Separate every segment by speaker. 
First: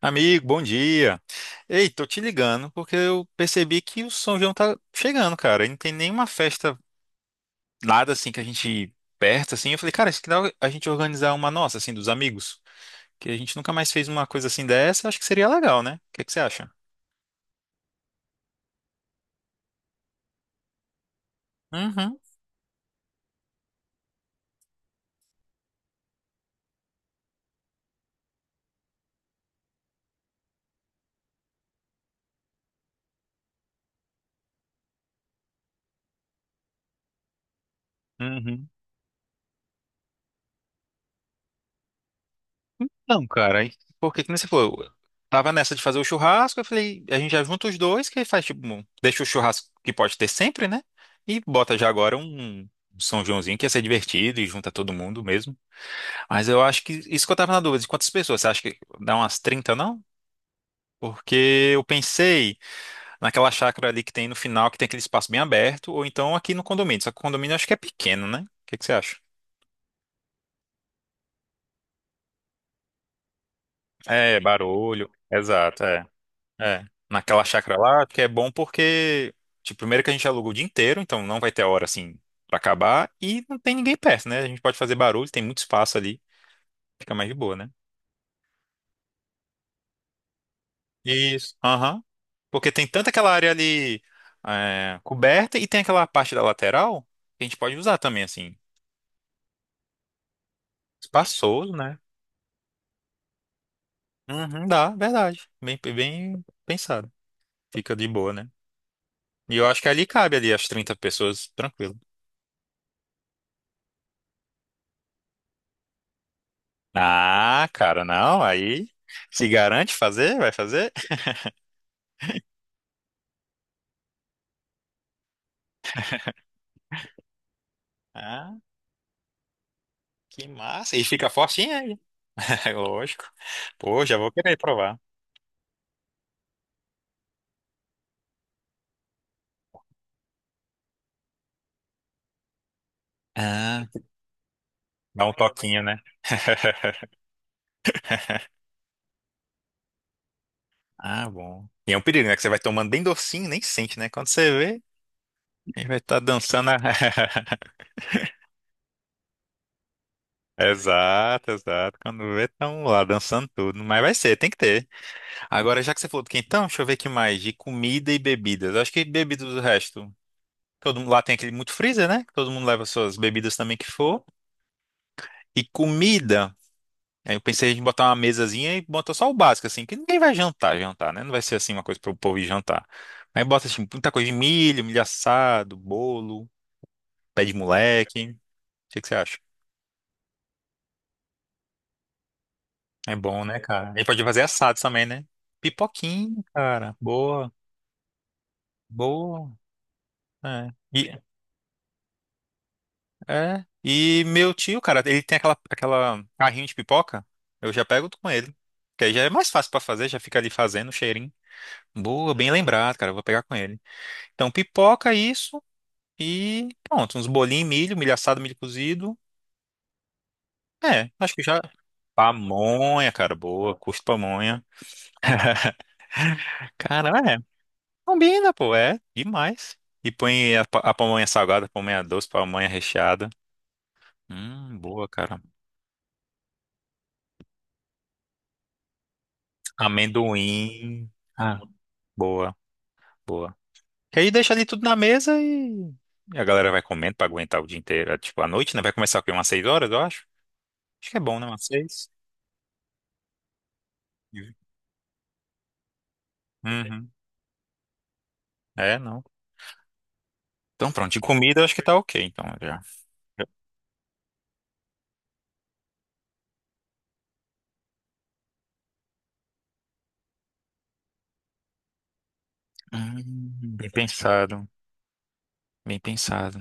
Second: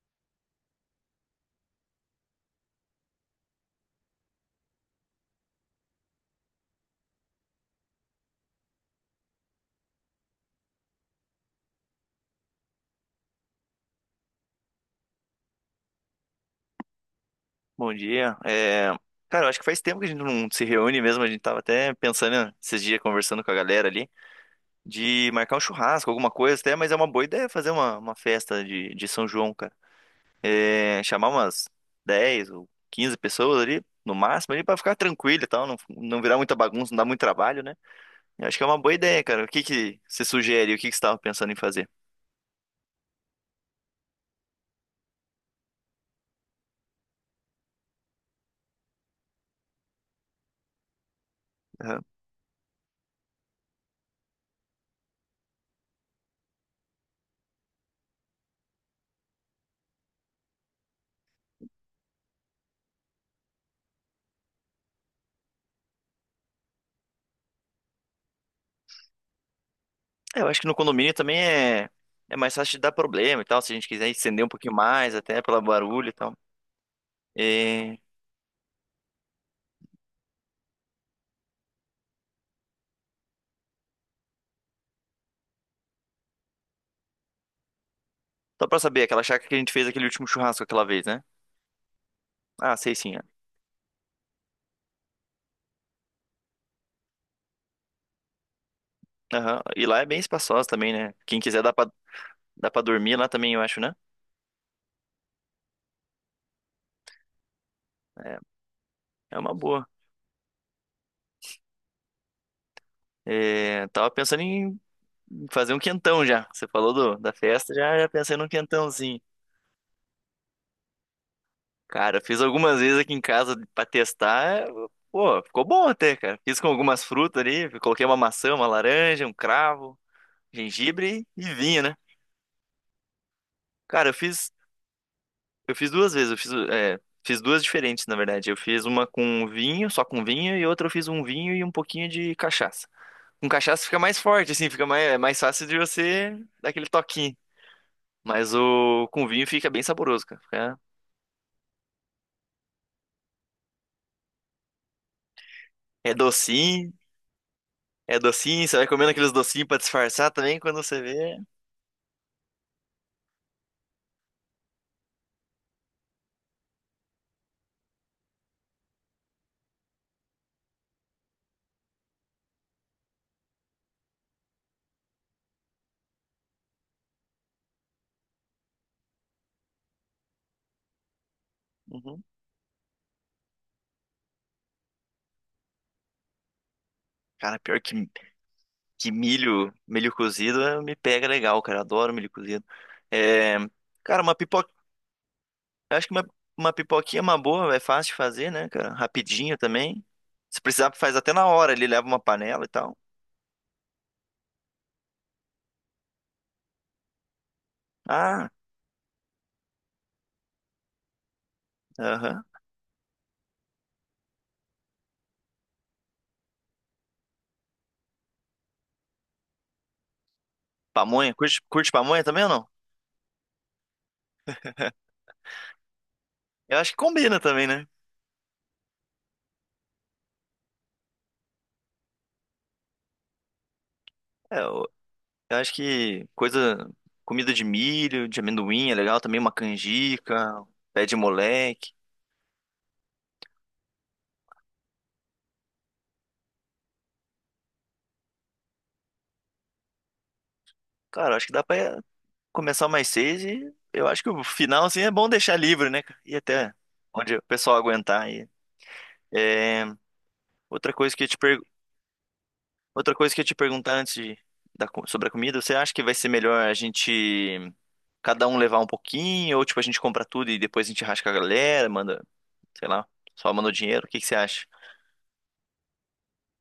Speaker 1: Amigo, bom dia. Ei, tô te ligando porque eu percebi que o São João tá chegando, cara. E não tem nenhuma festa, nada assim que a gente perto assim. Eu falei, cara, acho que dá a gente organizar uma nossa assim dos amigos, que a gente nunca mais fez uma coisa assim dessa. Acho que seria legal, né? O que que você acha?
Speaker 2: Bom dia. Cara, eu acho que faz tempo que a gente não se reúne mesmo. A gente tava até
Speaker 1: Uhum,
Speaker 2: pensando, né, esses dias, conversando com a galera ali, de marcar um churrasco, alguma coisa até, mas é uma boa ideia fazer uma festa de São João, cara. Chamar umas 10 ou 15 pessoas ali, no máximo, ali, pra ficar tranquilo e tal, não virar muita bagunça, não dar muito trabalho, né? Eu acho que é
Speaker 1: uhum.
Speaker 2: uma boa ideia, cara. O que que você sugere? O que que você tava pensando em fazer?
Speaker 1: Não, cara, porque que nem você falou, eu tava nessa de fazer o churrasco, eu falei, a gente já junta os dois, que aí faz tipo, deixa o churrasco que pode ter sempre, né? E bota já
Speaker 2: Aham.
Speaker 1: agora um São Joãozinho que ia ser divertido e junta todo mundo mesmo. Mas eu acho que isso que eu tava na dúvida, de quantas pessoas? Você acha que dá umas 30 não? Porque eu pensei naquela chácara ali que tem no final, que tem aquele espaço bem aberto, ou então aqui no condomínio. Só que o condomínio eu acho que é pequeno, né? O que que você acha?
Speaker 2: Eu acho que no condomínio também é. É mais fácil de dar problema e tal, se a gente quiser
Speaker 1: É,
Speaker 2: estender um pouquinho
Speaker 1: barulho.
Speaker 2: mais, até pelo
Speaker 1: Exato, é.
Speaker 2: barulho e tal.
Speaker 1: É. Naquela chácara
Speaker 2: E...
Speaker 1: lá, que é bom porque, tipo, primeiro que a gente aluga o dia inteiro, então não vai ter hora assim pra acabar, e não tem ninguém perto, né? A gente pode fazer barulho, tem muito espaço ali, fica mais de boa, né?
Speaker 2: Só pra saber, aquela chácara que a gente fez aquele último churrasco aquela vez, né?
Speaker 1: Isso. Aham. Porque
Speaker 2: Ah,
Speaker 1: tem
Speaker 2: sei
Speaker 1: tanto
Speaker 2: sim. É.
Speaker 1: aquela área ali é, coberta e tem aquela parte da lateral que a gente pode usar também, assim.
Speaker 2: Aham. E lá é bem espaçosa também, né? Quem quiser
Speaker 1: Espaçoso,
Speaker 2: dá pra,
Speaker 1: né?
Speaker 2: dá pra dormir lá também, eu acho, né?
Speaker 1: Uhum, dá, verdade. Bem, bem pensado. Fica de boa,
Speaker 2: É,
Speaker 1: né?
Speaker 2: é uma
Speaker 1: E eu acho
Speaker 2: boa.
Speaker 1: que ali cabe ali as 30 pessoas, tranquilo.
Speaker 2: É, tava pensando em fazer um quentão já. Você falou da
Speaker 1: Ah,
Speaker 2: festa,
Speaker 1: cara,
Speaker 2: já pensei
Speaker 1: não,
Speaker 2: num
Speaker 1: aí
Speaker 2: quentãozinho.
Speaker 1: se garante fazer, vai fazer.
Speaker 2: Cara, fiz algumas vezes aqui em casa pra testar. Pô, ficou bom até, cara. Fiz com algumas frutas ali, coloquei uma maçã,
Speaker 1: Ah,
Speaker 2: uma laranja, um cravo,
Speaker 1: que massa. E
Speaker 2: gengibre
Speaker 1: fica
Speaker 2: e
Speaker 1: fortinho
Speaker 2: vinho, né?
Speaker 1: aí. Lógico. Pô,
Speaker 2: Cara, eu
Speaker 1: já vou
Speaker 2: fiz
Speaker 1: querer provar.
Speaker 2: Eu fiz duas vezes, fiz duas diferentes, na verdade. Eu fiz uma com vinho, só com vinho, e outra eu fiz um vinho e um pouquinho de cachaça. Com cachaça
Speaker 1: Ah,
Speaker 2: fica mais forte, assim, é
Speaker 1: dá um
Speaker 2: mais fácil de
Speaker 1: toquinho, né?
Speaker 2: você dar aquele toquinho. Mas o com vinho fica bem saboroso, cara.
Speaker 1: Ah, bom. E é um perigo, né? Que você vai tomando bem docinho, e nem sente, né? Quando você vê, a gente vai
Speaker 2: É
Speaker 1: estar dançando.
Speaker 2: docinho, É docinho, você vai comendo aqueles docinhos pra disfarçar também quando você vê.
Speaker 1: Exato, exato. Quando vê, estão lá dançando tudo. Mas vai ser, tem que ter. Agora, já que você falou do quentão, deixa eu ver o que mais. De comida e bebidas. Eu acho que bebidas do resto. Todo mundo lá tem aquele muito freezer, né? Que todo mundo leva suas bebidas também que for. E comida. Aí eu pensei em botar uma mesazinha e botar só o básico, assim, que ninguém vai jantar, jantar, né? Não vai ser assim uma coisa para o
Speaker 2: Uhum.
Speaker 1: povo ir jantar. Aí bota assim, muita coisa de milho, milho assado, bolo. Pé de
Speaker 2: Cara, pior que,
Speaker 1: moleque. O que que
Speaker 2: que
Speaker 1: você acha?
Speaker 2: milho cozido me pega legal, cara. Adoro milho cozido.
Speaker 1: É bom,
Speaker 2: É,
Speaker 1: né, cara? Ele pode
Speaker 2: cara, uma
Speaker 1: fazer
Speaker 2: pipoca.
Speaker 1: assado também, né?
Speaker 2: Eu acho que uma,
Speaker 1: Pipoquinha,
Speaker 2: uma
Speaker 1: cara.
Speaker 2: pipoquinha é uma
Speaker 1: Boa,
Speaker 2: boa, é fácil de fazer, né, cara?
Speaker 1: boa.
Speaker 2: Rapidinho também. Se
Speaker 1: É.
Speaker 2: precisar, faz
Speaker 1: E,
Speaker 2: até na hora, ele leva uma panela e tal.
Speaker 1: é. E meu tio, cara, ele tem aquela carrinho de pipoca. Eu já pego com
Speaker 2: Ah,
Speaker 1: ele. Que aí já é mais fácil pra fazer, já fica ali fazendo o cheirinho. Boa,
Speaker 2: aham.
Speaker 1: bem lembrado, cara. Eu vou pegar com ele. Então, pipoca, isso. E pronto, uns bolinhos, milho, milho assado, milho cozido. É, acho
Speaker 2: Pamonha,
Speaker 1: que já.
Speaker 2: curte pamonha também ou não?
Speaker 1: Pamonha, cara, boa. Curto pamonha.
Speaker 2: Eu acho que
Speaker 1: Cara, é.
Speaker 2: combina também, né?
Speaker 1: Combina, pô, é demais. E põe a pamonha salgada, pamonha doce, pamonha recheada.
Speaker 2: É, eu,
Speaker 1: Boa, cara.
Speaker 2: eu acho que comida de milho, de amendoim é legal também, uma canjica, pé
Speaker 1: Amendoim.
Speaker 2: de
Speaker 1: Ah,
Speaker 2: moleque.
Speaker 1: boa, boa. Que aí deixa ali tudo na mesa e a galera vai comendo pra aguentar o dia inteiro. É, tipo, à noite, né? Vai começar o quê? Umas 6 horas, eu acho. Acho que é
Speaker 2: Cara, eu
Speaker 1: bom,
Speaker 2: acho
Speaker 1: né?
Speaker 2: que dá
Speaker 1: Umas
Speaker 2: pra
Speaker 1: seis.
Speaker 2: começar mais seis e eu acho que o final, assim, é bom deixar livre, né, cara? E até
Speaker 1: Uhum.
Speaker 2: onde o pessoal aguentar aí.
Speaker 1: É, não.
Speaker 2: É,
Speaker 1: Então,
Speaker 2: outra
Speaker 1: pronto.
Speaker 2: coisa
Speaker 1: De
Speaker 2: que eu ia te
Speaker 1: comida, eu
Speaker 2: perguntar.
Speaker 1: acho que tá ok, então, já.
Speaker 2: Outra coisa que eu ia te perguntar antes de, da co- sobre a comida, você acha que vai ser melhor a gente cada um levar um pouquinho, ou tipo, a gente compra tudo e depois a gente rasga a galera, manda, sei lá, só manda o
Speaker 1: Bem
Speaker 2: dinheiro? O que que você acha?
Speaker 1: pensado. Bem pensado.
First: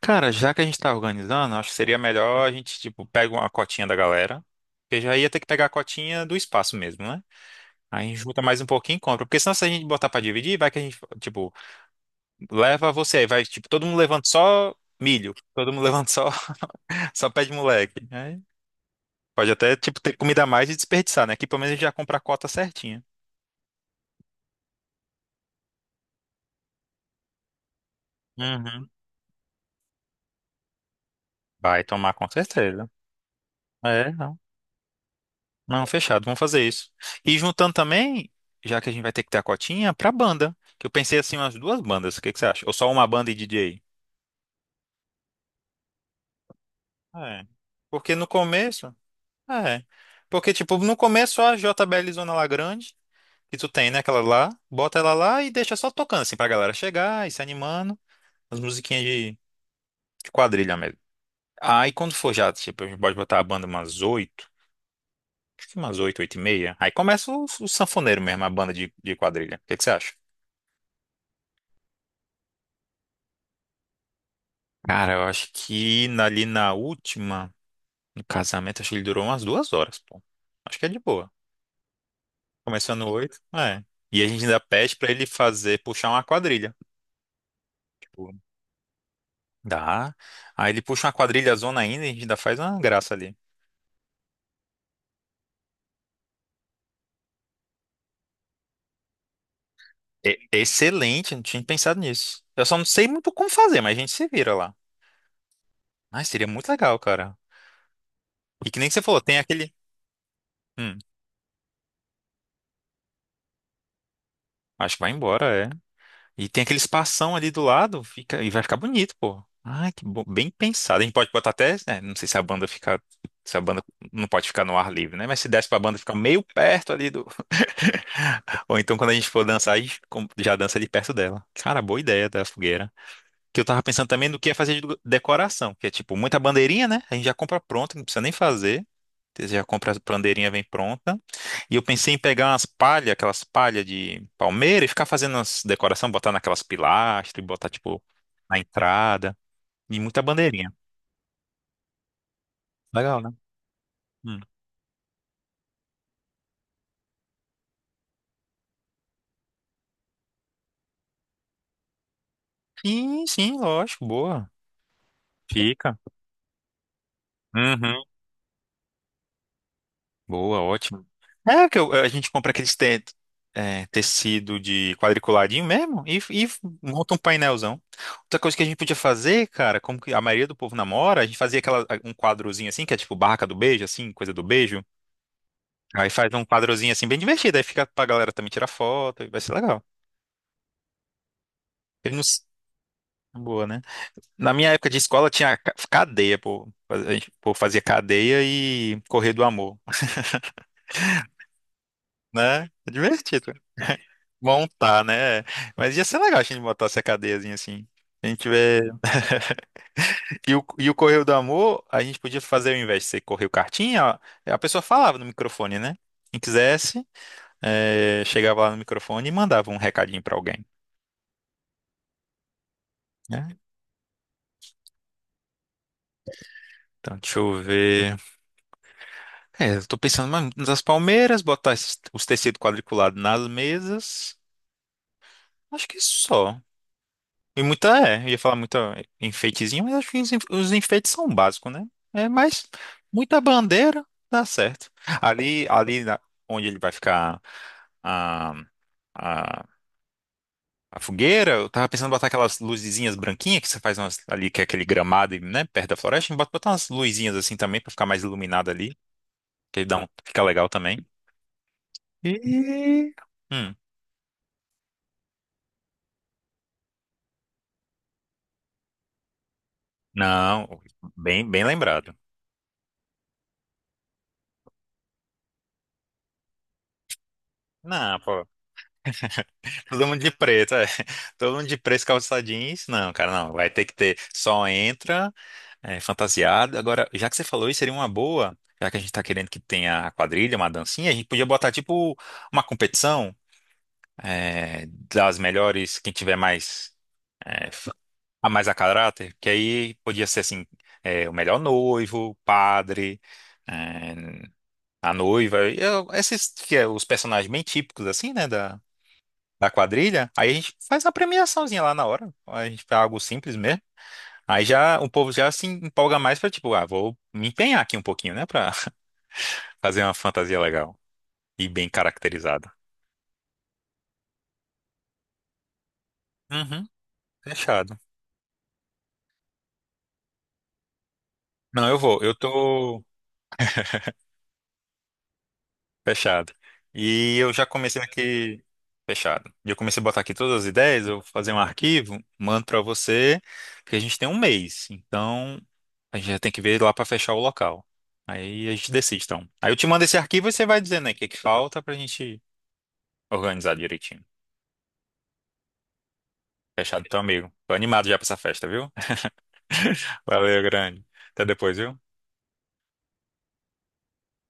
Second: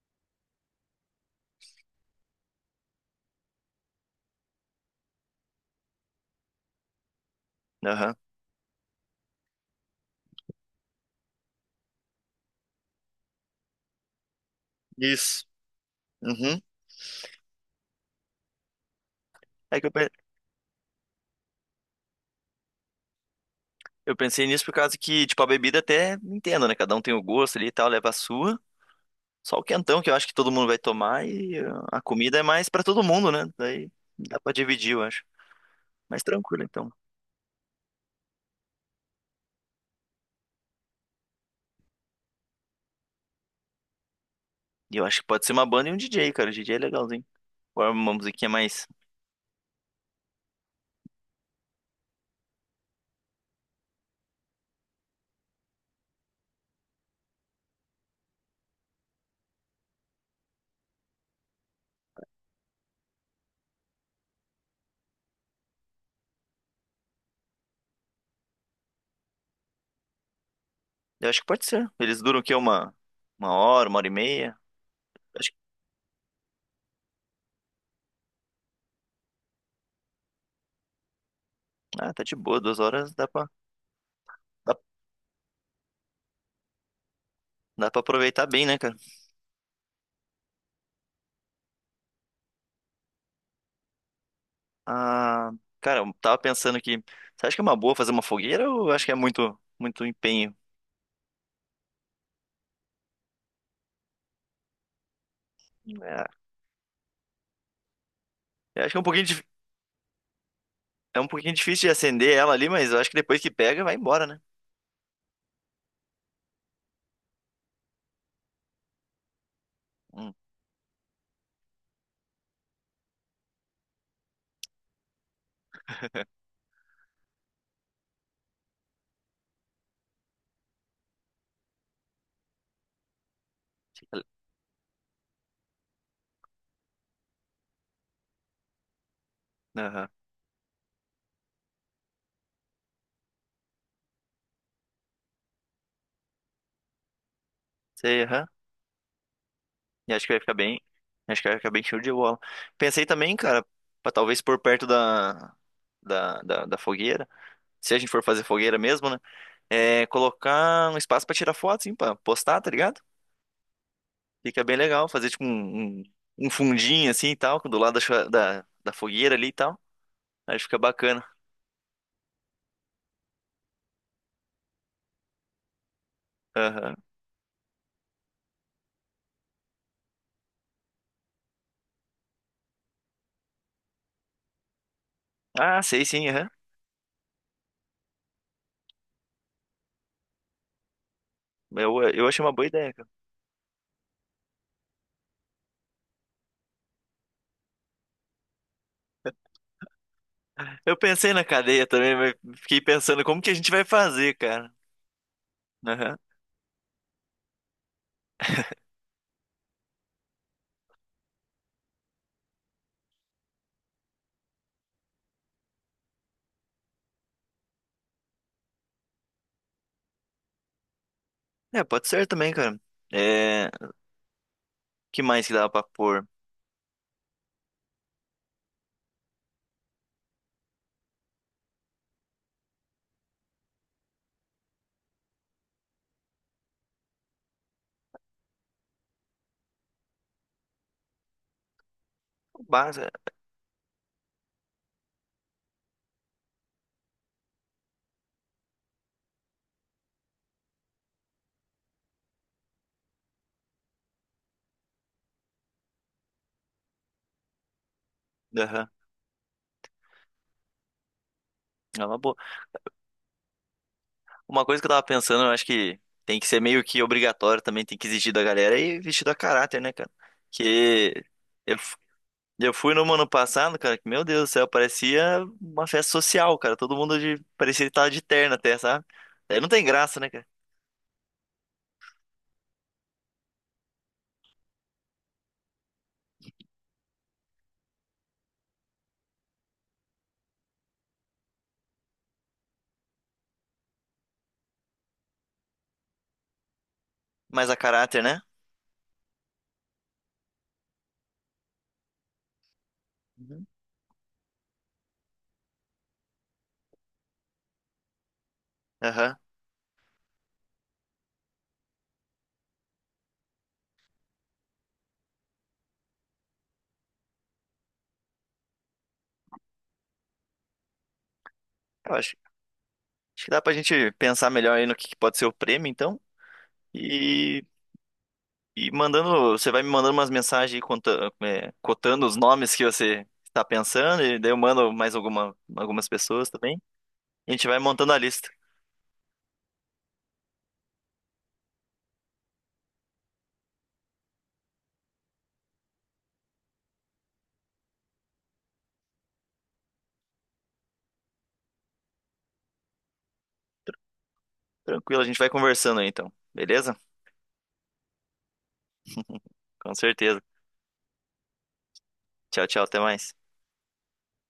Speaker 1: Cara, já que a gente tá organizando, acho que seria melhor a gente, tipo, pega uma cotinha da galera. Porque já ia ter que pegar a cotinha do espaço mesmo, né? Aí a
Speaker 2: Aham.
Speaker 1: gente junta mais um pouquinho e compra. Porque senão se a gente botar pra dividir, vai que a gente, tipo, leva você. Aí vai, tipo, todo mundo levando só milho.
Speaker 2: Isso.
Speaker 1: Todo mundo levando só,
Speaker 2: Uhum.
Speaker 1: só pé de moleque. Aí pode até,
Speaker 2: É que eu,
Speaker 1: tipo,
Speaker 2: pe-
Speaker 1: ter comida a mais e desperdiçar, né? Aqui pelo menos a gente já compra a cota certinha.
Speaker 2: eu pensei nisso por causa que, tipo, a bebida até entendo, né? Cada um tem o gosto ali e tal, leva a sua.
Speaker 1: Uhum.
Speaker 2: Só o quentão que eu acho que todo mundo vai tomar e
Speaker 1: Vai
Speaker 2: a
Speaker 1: tomar com
Speaker 2: comida é mais pra
Speaker 1: certeza.
Speaker 2: todo mundo, né? Daí
Speaker 1: É,
Speaker 2: dá
Speaker 1: não.
Speaker 2: pra dividir, eu acho.
Speaker 1: Não,
Speaker 2: Mas
Speaker 1: fechado, vamos
Speaker 2: tranquilo,
Speaker 1: fazer isso.
Speaker 2: então.
Speaker 1: E juntando também, já que a gente vai ter que ter a cotinha, pra banda. Que eu pensei assim, umas duas bandas, o que que você acha? Ou só uma banda e DJ?
Speaker 2: E eu acho que pode ser uma banda e um DJ, cara. O DJ é legalzinho.
Speaker 1: É.
Speaker 2: Agora uma
Speaker 1: Porque no
Speaker 2: musiquinha mais.
Speaker 1: começo. É. Porque, tipo, no começo só a JBL Zona lá grande, que tu tem, né? Aquela lá, bota ela lá e deixa só tocando, assim, pra galera chegar e se animando. As musiquinhas de quadrilha mesmo. Aí quando for já, tipo, a gente pode botar a banda umas oito, acho que umas oito, oito e meia. Aí começa o sanfoneiro mesmo, a banda de quadrilha. O que que você acha?
Speaker 2: Eu acho que pode ser. Eles duram o quê? Uma hora, uma hora e meia?
Speaker 1: Cara, eu acho
Speaker 2: Acho que,
Speaker 1: que ali na última, no casamento, acho que ele durou umas 2 horas, pô. Acho que é de boa.
Speaker 2: ah, tá de boa. Duas
Speaker 1: Começando
Speaker 2: horas
Speaker 1: oito, é. E a gente ainda
Speaker 2: dá,
Speaker 1: pede pra ele fazer, puxar uma quadrilha.
Speaker 2: dá pra
Speaker 1: Tipo,
Speaker 2: aproveitar bem, né, cara?
Speaker 1: dá. Aí ele puxa uma quadrilha zona ainda e a gente ainda faz uma graça ali.
Speaker 2: Ah, cara, eu tava pensando que. Você acha que é uma boa fazer uma fogueira ou acho que é muito, muito
Speaker 1: É
Speaker 2: empenho?
Speaker 1: excelente, não tinha pensado nisso. Eu só não sei muito como fazer, mas a gente se vira lá.
Speaker 2: É,
Speaker 1: Mas seria muito legal, cara. E que
Speaker 2: eu
Speaker 1: nem
Speaker 2: acho
Speaker 1: que
Speaker 2: que é
Speaker 1: você
Speaker 2: um
Speaker 1: falou,
Speaker 2: pouquinho,
Speaker 1: tem
Speaker 2: dif-
Speaker 1: aquele. Hum,
Speaker 2: é um pouquinho difícil de acender ela ali, mas eu acho que depois que pega, vai embora, né?
Speaker 1: acho que vai embora, é. E tem aquele espação ali do lado, fica e vai ficar bonito, pô. Ah, que bom,
Speaker 2: Hum,
Speaker 1: bem pensado. A gente pode botar até, né, não sei se a banda não pode ficar no ar livre, né? Mas se desse pra banda ficar meio perto ali do, ou então quando a gente for dançar, a gente já dança ali perto dela. Cara, boa ideia da fogueira que eu tava pensando
Speaker 2: fica-
Speaker 1: também no que ia fazer de decoração, que é tipo muita bandeirinha, né? A gente já compra pronta, não precisa nem fazer. Você já compra a
Speaker 2: aham.
Speaker 1: bandeirinha, vem pronta. E eu pensei em pegar umas palhas, aquelas palhas de palmeira e ficar fazendo as decoração, botar naquelas pilastras e botar tipo
Speaker 2: Sei, aham.
Speaker 1: na entrada. E
Speaker 2: E
Speaker 1: muita
Speaker 2: acho que vai ficar
Speaker 1: bandeirinha.
Speaker 2: bem. Acho que vai ficar bem show de bola. Pensei
Speaker 1: Legal, né?
Speaker 2: também, cara, pra
Speaker 1: Hum.
Speaker 2: talvez pôr perto da fogueira. Se a gente for fazer fogueira mesmo, né? É, colocar um espaço pra tirar foto, assim, pra postar, tá ligado?
Speaker 1: Sim, sim, lógico, boa.
Speaker 2: Fica bem legal, fazer tipo
Speaker 1: Fica.
Speaker 2: um fundinho assim e tal, do lado
Speaker 1: Uhum.
Speaker 2: da fogueira ali e tal. Aí
Speaker 1: Boa,
Speaker 2: fica
Speaker 1: ótimo.
Speaker 2: bacana.
Speaker 1: É que a gente compra aqueles tecido de quadriculadinho mesmo e
Speaker 2: Aham.
Speaker 1: monta um painelzão. Outra coisa que a gente podia fazer, cara, como que a maioria do povo namora, a gente fazia aquela, um quadrozinho assim, que é tipo barraca do beijo, assim, coisa do beijo.
Speaker 2: Ah, sei
Speaker 1: Aí
Speaker 2: sim,
Speaker 1: faz um
Speaker 2: aham.
Speaker 1: quadrozinho assim bem divertido, aí fica pra galera também tirar foto, e vai ser legal.
Speaker 2: Eu,
Speaker 1: Ele não.
Speaker 2: eu achei uma boa ideia, cara.
Speaker 1: Boa, né? Na minha época de escola tinha cadeia, pô. A gente, pô, fazia cadeia e correr do amor,
Speaker 2: Eu pensei na cadeia também, mas
Speaker 1: né?
Speaker 2: fiquei
Speaker 1: É
Speaker 2: pensando como que
Speaker 1: divertido.
Speaker 2: a gente vai fazer, cara.
Speaker 1: Montar, né? Mas ia
Speaker 2: Aham.
Speaker 1: ser legal a gente botar essa cadeiazinha assim. Se a gente tiver. E o Correio do Amor, a gente podia fazer ao invés de ser Correio Cartinha, ó, a pessoa falava no microfone, né? Quem quisesse, chegava lá no microfone e mandava um recadinho pra alguém.
Speaker 2: É, pode ser também, cara.
Speaker 1: Né?
Speaker 2: É, que mais que dava pra pôr?
Speaker 1: Então, deixa eu ver. É, eu tô pensando mais nas palmeiras, botar os tecidos quadriculados nas mesas. Acho que só. E muita, eu ia falar muita enfeitezinho, mas acho que os enfeites são básicos, né? É, mas
Speaker 2: Base.
Speaker 1: muita bandeira dá certo. Ali, onde ele vai ficar a, a, a fogueira, eu tava pensando em botar aquelas luzinhas branquinhas que você faz ali, que é aquele gramado, e né, perto da floresta, botar umas luzinhas assim também pra ficar mais iluminado
Speaker 2: Aham.
Speaker 1: ali, que dá um, fica legal também.
Speaker 2: É uma boa.
Speaker 1: E. Hum,
Speaker 2: Uma coisa que eu tava pensando, eu acho que tem que ser meio que obrigatório também, tem que exigir da galera e vestido a caráter, né, cara?
Speaker 1: não,
Speaker 2: Que
Speaker 1: bem, bem
Speaker 2: eu, f-
Speaker 1: lembrado.
Speaker 2: eu fui no ano passado, cara, que meu Deus do céu, parecia uma festa social, cara. Todo mundo de, parecia que tava
Speaker 1: Não,
Speaker 2: de
Speaker 1: pô.
Speaker 2: terno até, sabe? Aí não tem
Speaker 1: Todo
Speaker 2: graça,
Speaker 1: mundo de
Speaker 2: né, cara?
Speaker 1: preto, é. Todo mundo de preto, calça jeans. Não, cara, não. Vai ter que ter. Só entra, é, fantasiado. Agora, já que você falou isso, seria uma boa. Já que a gente tá querendo que tenha a quadrilha, uma dancinha, a gente podia botar, tipo, uma competição, é, das melhores, quem tiver mais,
Speaker 2: Mas
Speaker 1: é,
Speaker 2: a caráter, né?
Speaker 1: a mais a caráter, que aí podia ser, assim, é, o melhor noivo, padre,
Speaker 2: Uhum.
Speaker 1: é, a noiva, e esses que é os personagens bem típicos, assim, né,
Speaker 2: Aham.
Speaker 1: da quadrilha, aí a gente faz uma premiaçãozinha lá na hora. A gente faz algo simples mesmo. Aí já o povo já se empolga mais pra tipo, ah, vou me empenhar aqui um pouquinho, né, pra fazer uma fantasia legal e bem
Speaker 2: Eu acho,
Speaker 1: caracterizada.
Speaker 2: acho que dá pra gente pensar melhor aí no que pode ser o prêmio, então.
Speaker 1: Uhum, fechado.
Speaker 2: E mandando, você vai me mandando umas mensagens aí
Speaker 1: Não, eu vou,
Speaker 2: cotando
Speaker 1: eu
Speaker 2: os nomes que
Speaker 1: tô
Speaker 2: você está pensando, e daí eu mando mais algumas pessoas
Speaker 1: fechado.
Speaker 2: também.
Speaker 1: E
Speaker 2: A
Speaker 1: eu já
Speaker 2: gente vai
Speaker 1: comecei
Speaker 2: montando a lista.
Speaker 1: aqui fechado. E eu comecei a botar aqui todas as ideias, eu vou fazer um arquivo, mando pra você, porque a gente tem um mês. Então, a gente já tem que ver lá para fechar o local. Aí a gente decide, então. Aí eu te mando esse arquivo e você vai dizendo aí o que que falta pra gente organizar direitinho.
Speaker 2: Tranquilo, a gente vai conversando aí então. Beleza?
Speaker 1: Fechado, então, amigo. Tô animado já pra essa festa, viu?
Speaker 2: Com certeza.
Speaker 1: Valeu, grande. Até depois, viu?
Speaker 2: Tchau, tchau, até mais.